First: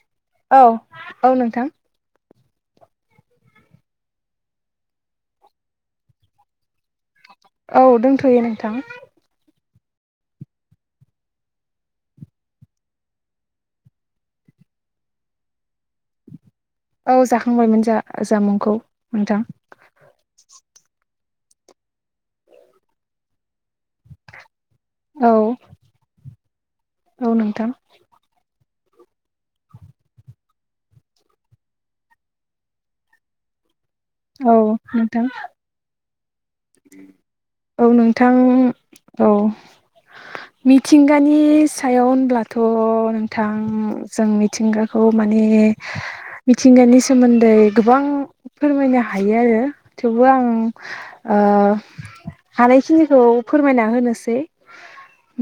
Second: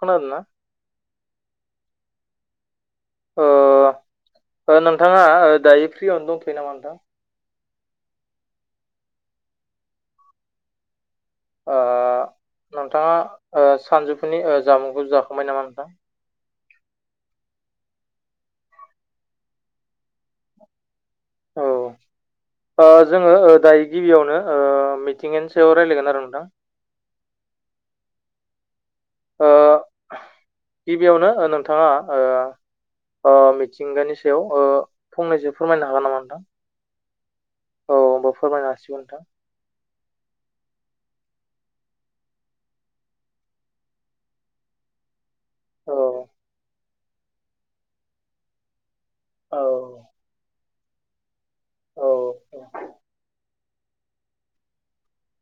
खोनादोंना औ औ नोंथां ओ ओ नोंथाङा दायो फ्रियावनो दंफैयो नामा नोंथां औ दोंथ'यो नोंथां ओ नोंथाङा ओ सानजुफुनि ओ जामुंखौ जाखांबाय नामा नोंथां। औ जाखांबायमोन जा जामुंखौ नोंथां। औ ओ जोङो ओ दाय गिबियावनो ओ औ मिथिंगानि सायाव रायलायगोन आरो नोंथां औ नोंथां ओ गिबियावनो ओ नोंथाङा ओ ओ मि थिंगानि औ सायाव ओ नोंथां फंनैसो फोरमायनो हागोन नामा नोंथां औ होमबा नोंथां फोरमायनो हासिगोन नोंथां औ मिथिंगानि सायाव होनब्लाथ' नोंथां जों मिथिंगाखौ मा ने औ मिथिंगानि सोमोन्दै गोबां फोरमायनो हायो औ आरो थेवबो आं ओ औ हानायखिनिखौ फोरमायना होनोसै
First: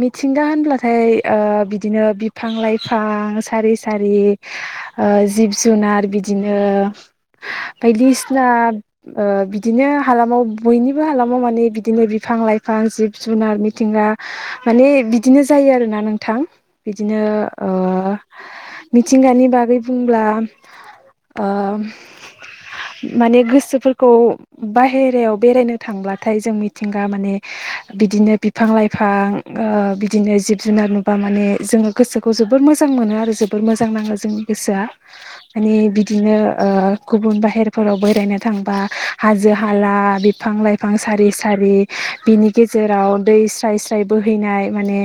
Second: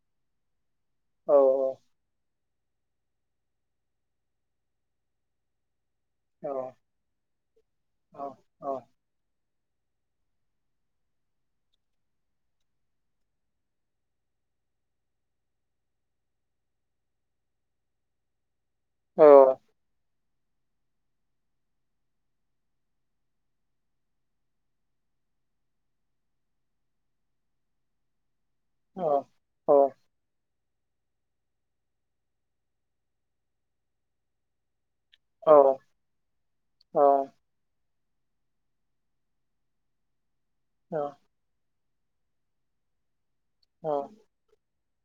मिथिंगा होनब्ला फाय औ ओ बिदिनो बिफां लाइ फां सारि सारि ओ जिब जुनार औ बिदिनो औ बायदिसिना औ ओ बिदिनो हालामाव बयनिबो हालामाव माने बिदिनो बिफां लाइफां जिब जुनार मिथिंगा माने बिदिनो जा यो आरोना नोंथां बिदिनो ओ औ मिथिंगानि बागै बुंब्ला ओ माने गोसोफोरखौ बाहेरायाव बेरायनो थांब्लाथाय जों मिथिंगा माने बिदिनो बि फां लाइफां औ ओ बिदिनो जिब जुनार नुबा माने जोङो गोसोखौ जोबोर मोजां मोनो आरो जोबोर मोजां नाङो जोंनि गोसोआ माने बिदिनो ओ गुबुन बाहेरफोरावबो [unintelligible] थांबा हाजो हाला बिफां लाइफां सारि सारि बिनि गेजेराव दै स्राय औ स्राय बोहैनाय माने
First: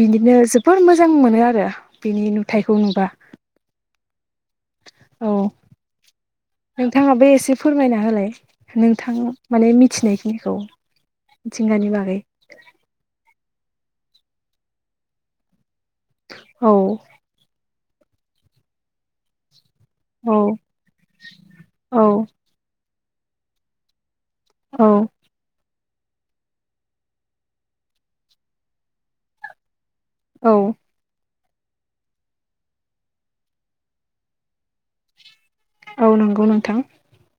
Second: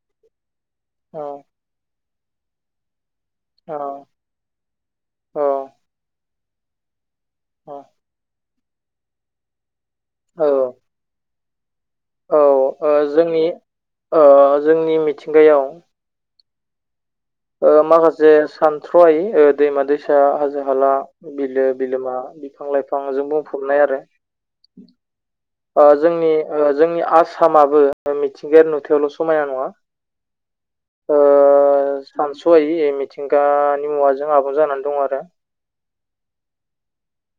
बिदिनो जो बोर मोजां मोनो आरो बिनि नुथायखौ नुबा अ औ अ नोंथाङाबो एसे फोरमायना होलाय नोंथां माने औ मिथिनायखिनिखौ मिथिंगानि बागै अ ओ जोंनि ओ जोंनि मिथिंगायाव औ ओ माखासे सानथ्र'यै ओ दैमा दैसा, औ हाजो हाला, बिलो औ बिलोमा, बिफां लाइफांजों बुंफबनाय आरो औ ओ जोंनि ओ जोंनि आसामाबो मिथिंगायारि नुथायावल' समायना नङा औ ओ सानस'यै मिथिंगानि मुवाजों आबुं जानानै दं आरो औ नंगौ नोंथां।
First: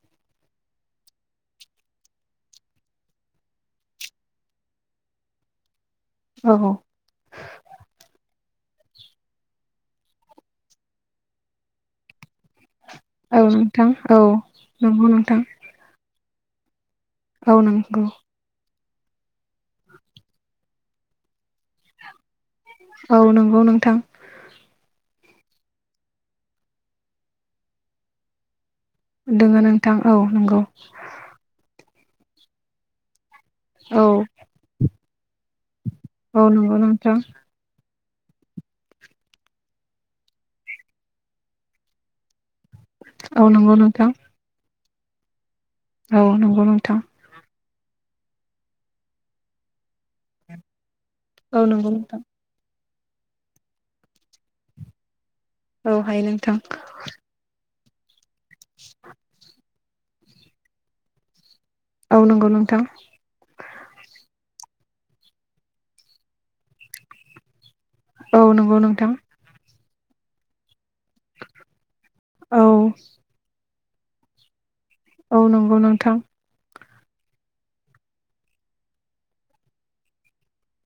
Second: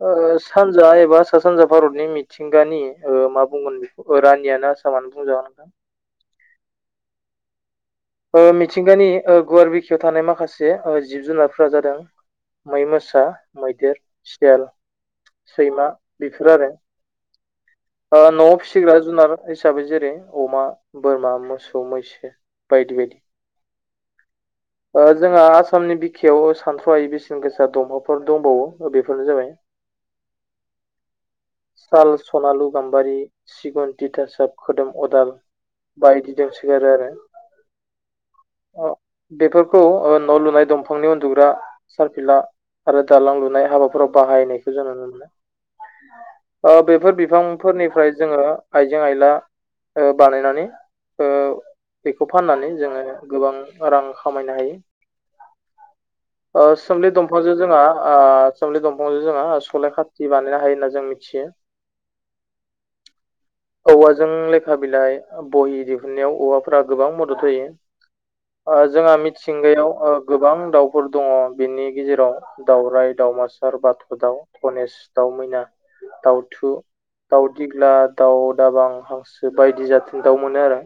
ओ सानजा एबा सा सानजा भारतनि मिथिंगानि ओ मा बुंगोन बेखौ रानियानो आसामा [unintelligible] औ ओ मिथिंगानि ओ गुवार बिखायाव थानाय माखासे ओ जिब-जुनारफोरा जादों। मै, मोसा, औ नोंथां मैदेर, औ सियाल, नंगौ नोंथां सैमा, बेफोर आरो औ नंगौ ओ न'आव फिसिग्रा जुनार हिसाबै जेरै अमा, बोरमा, मोसौ, मैसो, बायदि बायदि औ नंगौ नोंथां ओ जोंहा आसामनि बिखायाव सानथ्र'आयै बेसेन गोसा दंफाफोर दंबावो बेफोरनो दोङ जाबाय नोंथां औ नंगौ साल, सनालु, गाम्बारि, सिगुन, औ थिथासाब, खोदोम, अदाल, औ नंगौ बायदिदोंसोगारो नोंथां आरो बेफोरखौ ओ न' लुनाय दंफांनि उन्दुग्रा सारफिला आरो दालां औ लुनाय नंगौ नोंथां हाबाफोराव बाहायनायखौ जों नुनो मोनो। औ नंगौ नोंथां फोरनिफ्राय जोङो आइजें आइला ओ बानायनानै ओ औ नंगौ नोंथां बेखौ फाननानै जोङो गोबां रां खामायनो हायो औ हायो नोंथां ओ सोमलि दंफांजों जोंहा ओ सोमलि दंफांजो जोंहा सलाय खाथि बानायनो हायो होनना जों मिथियो औ नंगौ नोंथां औवाजों बिलाइ बहि दिहुनन्नायाव औवाफोरा गोबां मदद होयो। औ नंगौ ओ नोंथां जोंहा मिथिंगायाव ओ गोबां दाउ फोर दङ बेनि औ गेजेराव दाउराय, दाउमासार, बाथ' दाउ गनेश, दाउ औ मैना, नंगौ नोंथां दाउथु दाउ दिग्ला, दाउ दाबां, हांसो, बायदि जाथिनि दाउ मोनो आरो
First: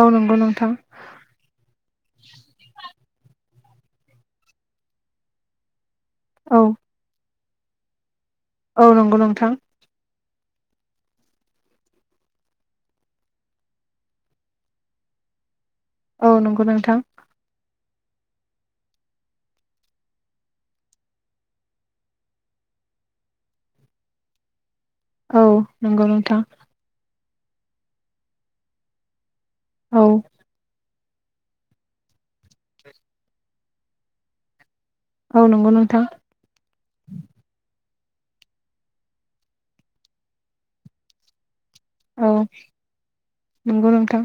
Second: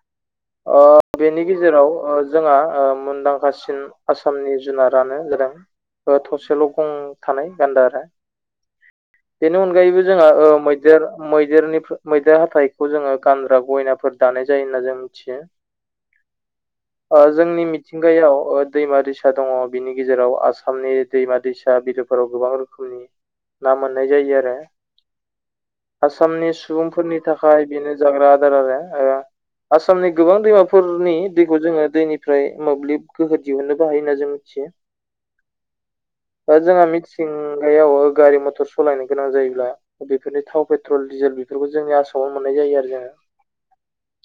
औ नंगौ नोंथां ओ बेनि गेजेराव ओ जोंहा ओ मुंदांखा सिन आसामनि जुनारानो जादों ओ औ थसेल' गं थानाय गान्दा आरो औ नंगौ नोंथां बेनि अनगायैबो जोंहा ओ मैदेर मैदेरनिफ्राय मैदेर हाथाइखौ जोङो गानग्रा गयनाफोर दानाय जायो होनना जों मिथियो औ नंगौ नोंथां ओ जोंनि मिथिंगायाव ओ दैमा-दैसा दङ बिनि गेजेराव आसामनि दैमा-दैसा बिलोफोराव गोबां रोखोमनि [inaudible] ना मोननाय जायो आरो औ नंगौ नोंथां आसामनि सुबुंफोरनि थाखाय बेनो जाग्रा आदार आरो औ आसामनि गोबां दैमाफोरनि दैखौ जोङो दैनि फ्राय मोब्लिब गोहो दिहुननोबो हायो होन्ना जों मिथियो। औ नंगौ नोंथां ओ जों मिथिंगायाव ओ गारि मथर सालायनो गोनां जायोब्ला बेफोरनि थाव, पेट्रल, डिजेल बेफोरखौ जोंनि औ आसामाव मोननाय जायो आरो जोङो नंगौ नोंथां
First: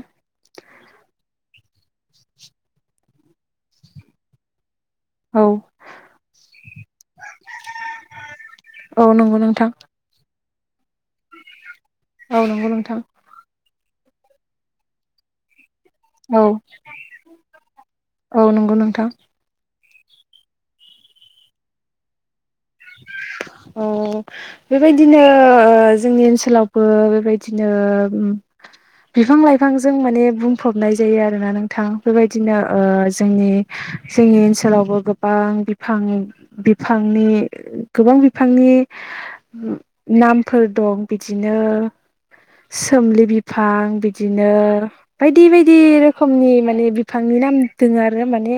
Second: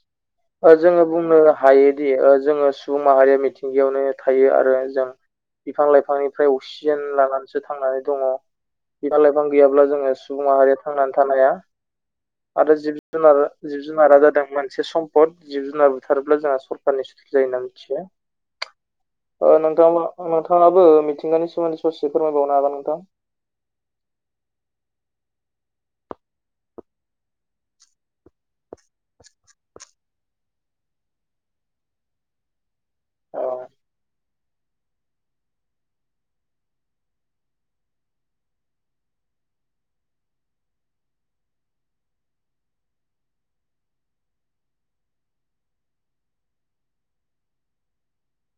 ओ जोङो बुंनो हायोदि ओ जोङो सुबुं माहारिया मिथिंगायावनो थायो आरो जों औ बिफां-लाइफांनिफ्राय अक्सिजेन लानानैसो थांनानै दङ। औ नंगौ बिफां-लाइफां नोंथां गैयाब्ला जोङो सुबुं माहारिया थांनानै थानाया औ नंगौ आरो नोंथां जिब-जुनार जिब-जुनारा जादों मोनसे सम जिब-जुनार बुथारोब्ला औ जोंहा सरखारनि सुत जायो होनना मिथिया औ नंगौ नोंथां नों-नोंथाङाबो मिथिंगानि सोमोनदै ससे फोरमाय अ बेबाय दिनो जोंनि ओनसोलावबो बेबायदिनो बिफां-लाइफांजों माने बुंफबनाय जायो आरोना नोंथां बेबायदिनो ओ औ जोंनि जोंनि ओनसोलावबो गोबां बिफां-बिफांनि गोबां बिफांनि नामफोर दं बिदिनो सोमलि बिफां बिदिनो बायदि बायदि रोखोमनि माने बिफांनि नाम दङ आरो माने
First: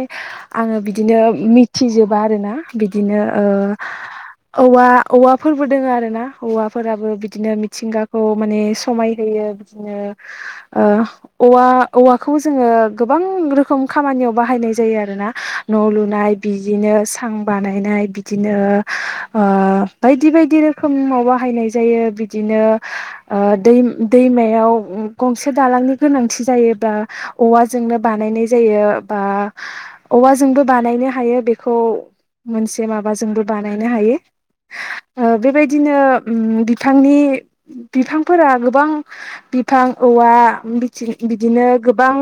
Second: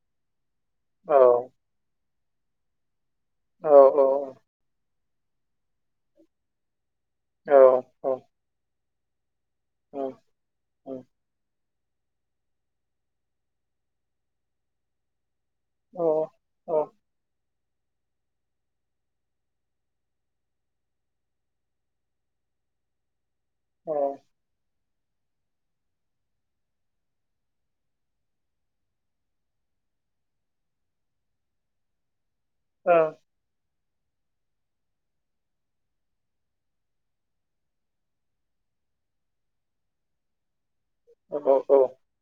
आङो औ बिदिनो मिथिजोबा आरोना बिदिनो औ औवा औवाफोरबो दोङो आरो ना औवाफोराबो बिदिनो औ औ मिथिंगाखौ माने समाय होयो बिदिनो औ ओ औवा औवाखौ जोङो गोबां रोखोम खामानियाव बाहायनाय जायो आरोना न' औ लुनाय औ बिदिनो सां बानायनाय बिदि बिदिनो ओ बायदि बायदि रोखोम बाहायनाय जायो। बिदिनो ओ दै दै दैमायाव गंसे दालांनि गोनांथि जायोबा औवाजोंनो बानायनाय जायो बा। औवाजोंबो बानायनो हायो बेखौ मोनसे माबाजोंबो बानायनो हायो औ बेबायदिनो बिफांनि बिफांफोरा गोबां बिफां औवा बिदिनो औ गोबां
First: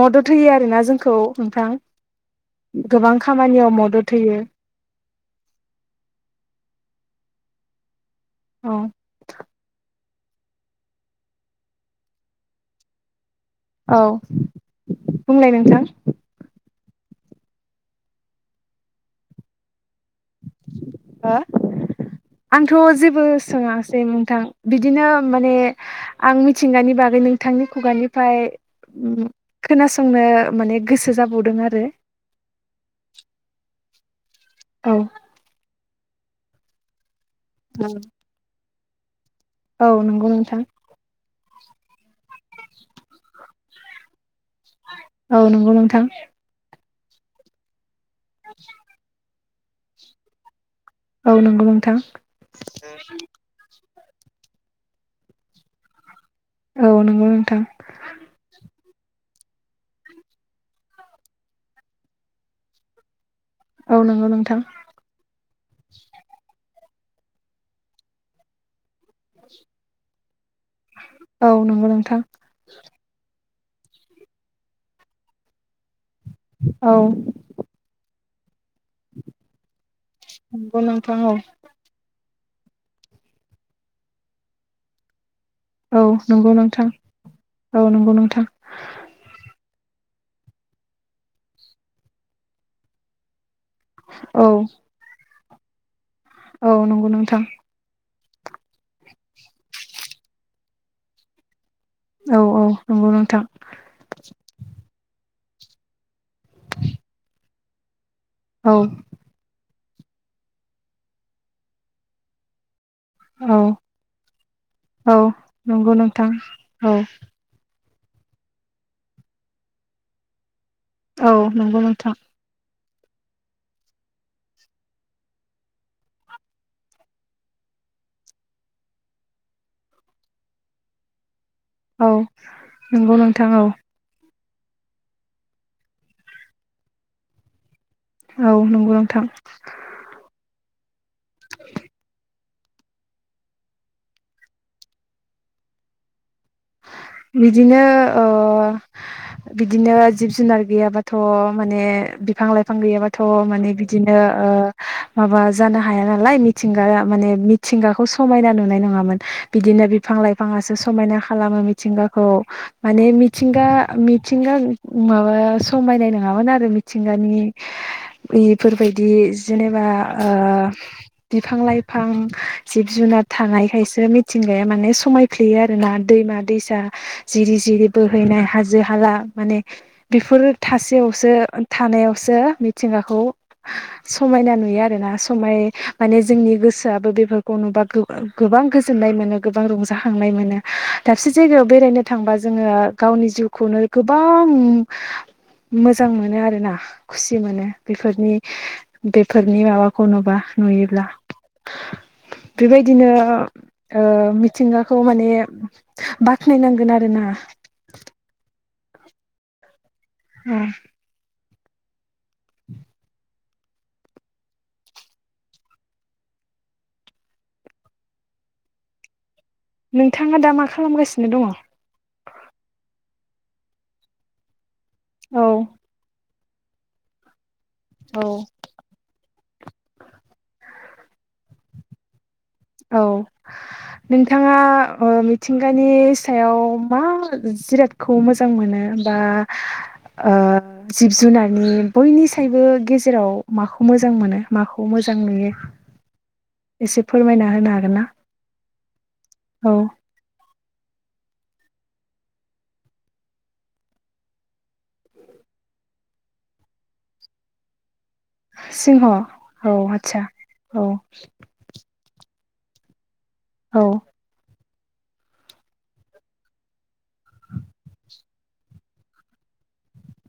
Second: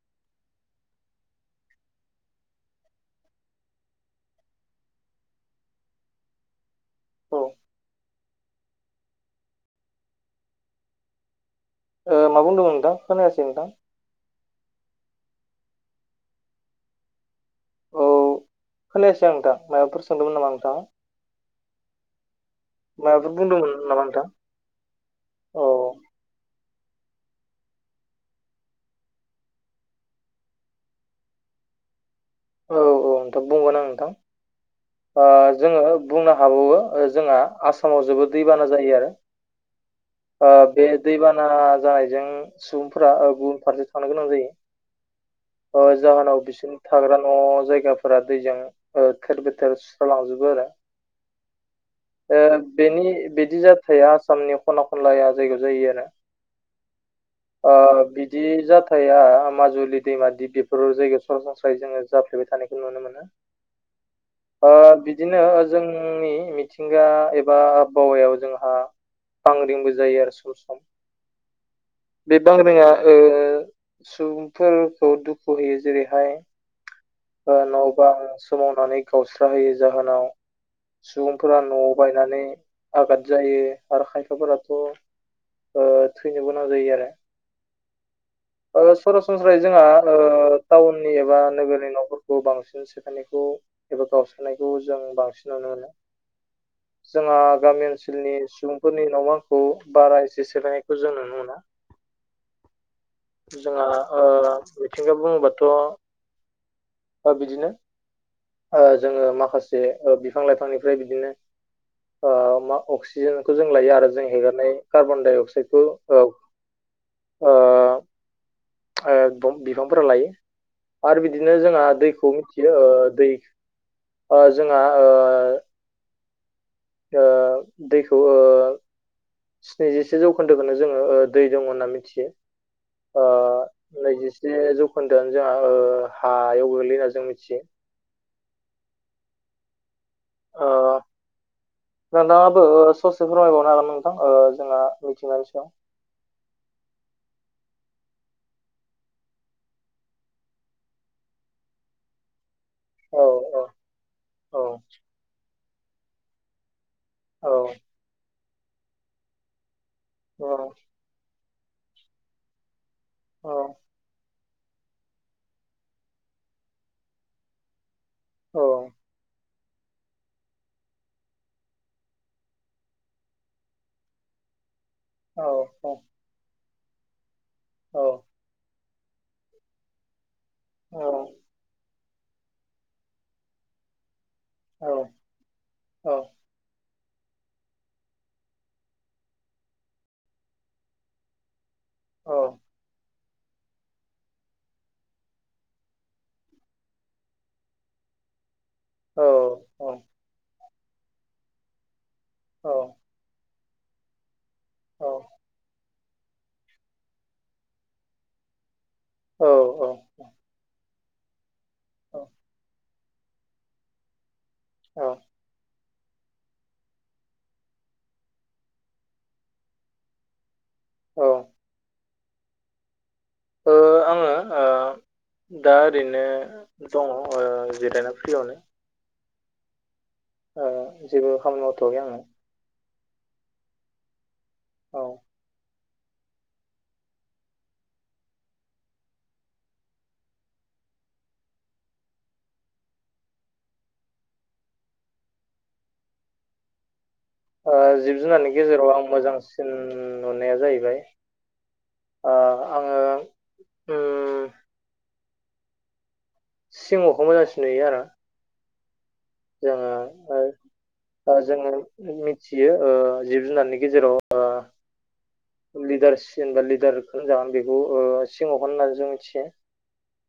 मदद होयो आरोना जों खौ नोंथां गोबां खामानियाव मदद होयो। औ औ ओ मा बुंदोंमोन नोंथां खोनायासै नोंथां औ बुंलाय नोंथां। औ खोनायासै आं नोंथां माबाफोर सोंदोंमोन नामा नोंथाङा? हा आंथ' जेबो माबाफोर बुंदोंमोन सोङासै नामा नोंथां बिदिनो माने औ आं मिथिंगानि बागै नोंथांनि खुगानिफ्राय खोनासंनो माने गोसो जाबावदों आरो। औ औ नोंथ' बुंगोन आं नोंथां औ जोङो बुंनो हाबावो जोंहा आसामाव जोबोद दैबाना जायो आरो। औ नंगौ ओ नोंथां। बे दैबाना जानायजों सुबुंफोरा गुबुन फारसे थांनो गोनां औ नंगौ जायो। नोंथां जाहोनाव बिसिनि थाग्रा न' जायगाफोरा दैजों थोर बोथ हटेल सुस्र' लांजोबो आरो औ नंगौ नोंथां बेनि बिदि फिथाया आसामनि खना खनलाया जायगायाव जायो आरो। औ नंगौ नोंथां ओ बिदि जाथ फिथाया माजुलि दैमा दि बेफोर जायगायाव सरासनस्राय जोङो जाफ्लेबाय थानायखौ नुनो मोनो। औ नंगौ नोंथां ओ बिदिनो जोंनि मिथि मिथिंगा एबा आबहावायाव जोंहा बांग्रिंबो जायो आरो सम सम औ नंगौ नोंथां बे बांग्रिंआ ओ सुबुंफोरखौ दुखु होयो जेरैहाय औ नंङाबा। सोमावनानै गावस्रा होयो जाहोनाव नंगौ नोंथां औ सुबुंफोरा न'आव बायनानै आघाद जायो आरो खायफाफोराथ' ओ औ थैनो नंगौ गोनां नोंथां जायो औ नंगौ नोंथां आरो सरासनस्राय जोंहा टाउननि एबा नोगोरनि न'फोरखौ बांसिन सेफायनायखौ। एबा औ गावसारनायखौ जों बांसिन नुनो मोनो औ नंगौ जोंहा नोंथां गामि ओनसोलनि। सुबुंफोरनि न' बांखौ बारा एसे सोलायनायखौ जों नुनो मोना। औ औ नंगौ नोंथां जोंहा मिथिंगा बुङोबाथ'। बिदिनो औ जोङो माखासे। जे बिफां लाइफांनिफ्राय बिदिनो ओ मा। अक्सिजेनखौ औ जों लायो आरो जों हेगारनाय औ कार्बन डाइ अक्साइदखौ नंगौ औ। नोंथां [inaudible] बिफांफोरा लायो आरो औ बिदिनो जोंहा नंगौ नोंथां दैखौ मिथियो। दै जोंहा ओ। दैखौ स्निजिसे जौखोन्दोखौनो जोङो। दै दं होनना औ मिथियो नंगौ नोंथां औ नैजि। जसे जौखोन्दोआ जोंहा हायाव गोग्लैयो होनना जों मिथियो। औ नंगौ नोंथां। ओ [inaudible] नोंथाङाबो ससे फोरमायबावनो हागोन नोंथां जोंना मिथिंगानि सायाव। बिदिनो। बिदिनो जिब जुनार गैयाबाथ' माने बिफां लाइफां। बिफां गैयाबाथ' औ औ माने बिदिनो औ माबा जानो हाया नालाय मिथिंगाया। माने मिथिंगाखौ समायना नुनाय नङामोन बिदिनो बिफां औ लाइफाङासो समायना। खालामो मिथिंगाखौ माने औ मिथिंगा मिथिंगा। माबा समायनाय नङामोन आरो मिथिंगानि औ बेफोरबायदि जेनेबा। बिफां लाइफां जिब जुनार थानायखायसो मिथिगा माने स औ समायफ्लेयो आरोना। दैमा दैसा जिरि जिरि औ बोहैनाय हाजो हाला माने बेफोरो । थासेयावसो थानायावसो मिथिंगाखौ। समायना नुयो औ आरोना समाय औ माने जोंनि गोसो। गोसोयाबो बेफोरखौ नुबा गोबां गोजोननाय मोनो गोबां रंजाखांनाय मोनो। दाबसे जायगायाव बेरायनो थांबा औ जोङो गावनि जिउखौनो गोबां। मोजां मोनो आरो ना खुसि मोनो बेफोरनि। बेफोरनि औ माबाखौ नुबा नुयोब्ला। बेबायदिनो मिथिंगाखौ माने। बाख्नायनांगोन आरोना । औ औ। औ। औ। नोंथाङा दा मा औ खालामगासिनो दङ' आङो औ दा ओरैनो दङ' जिरायना फ्रियावनो जेबो खामानि मावथ'वाखै आङो। औ नोंथाङा औ मिथिंगा । नि सायाव मा जिरादखौ मोजां मोनो बा। जिब जुनारनि बयनिसायबो गेजेराव माखौ मोजां मोनो माखौ मोजां नुयो। [inaudible] एसे। फोरमायना होनो हागोन ना जिब जुनारनि गेजेराव आं मोजांसिन औ नुनाया जायो। आङो। सिंहखौ मोजांसिन नुयो आरो। सिंह। औ आदसा औ जोङो जोङो। फिसियो जिब जुनारनि औ गेजेराव। [unintelligible] लिदारसिनबा लिदारखौ जागोन बेखौ सिहखौ होननानै जों मिथियो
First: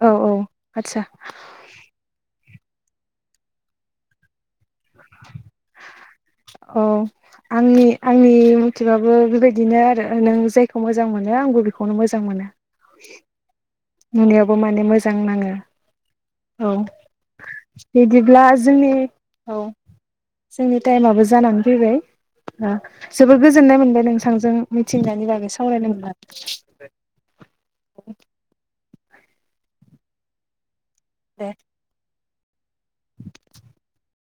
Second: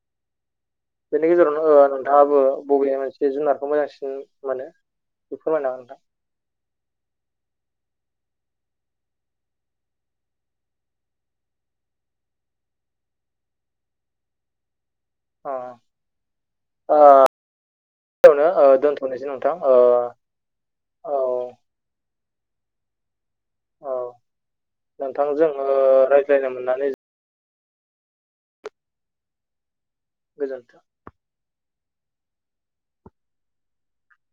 औ औ । बेनि गेजेरावनो नोंथाङाबो बबे मोनसे जुनारखौ मोजांसिन मोनो फोरमायना हो नोंथां। औ आंनि आंनि मथेबाबो बेबायदिनो आरो नों जायखौ मोजां मोनो आंबो बेखौनो मोजां मोनो नुनायावबो माने मोजां नाङो अ औ। ओ बिदिब्ला यावनो ओ जोंनि दोनथ'नोसै नोंथां औ ओ जोंनि औ टाइमाबो जानानै फैबाय ओ जोबोर गोजोननाय औ मोनबाय नोंथांजों मिथिंगानि बागै नोंथांजों ओ सावरायनो मोननानै रायज्लायनो [inaudible] गोजोनथों दे [inaudible]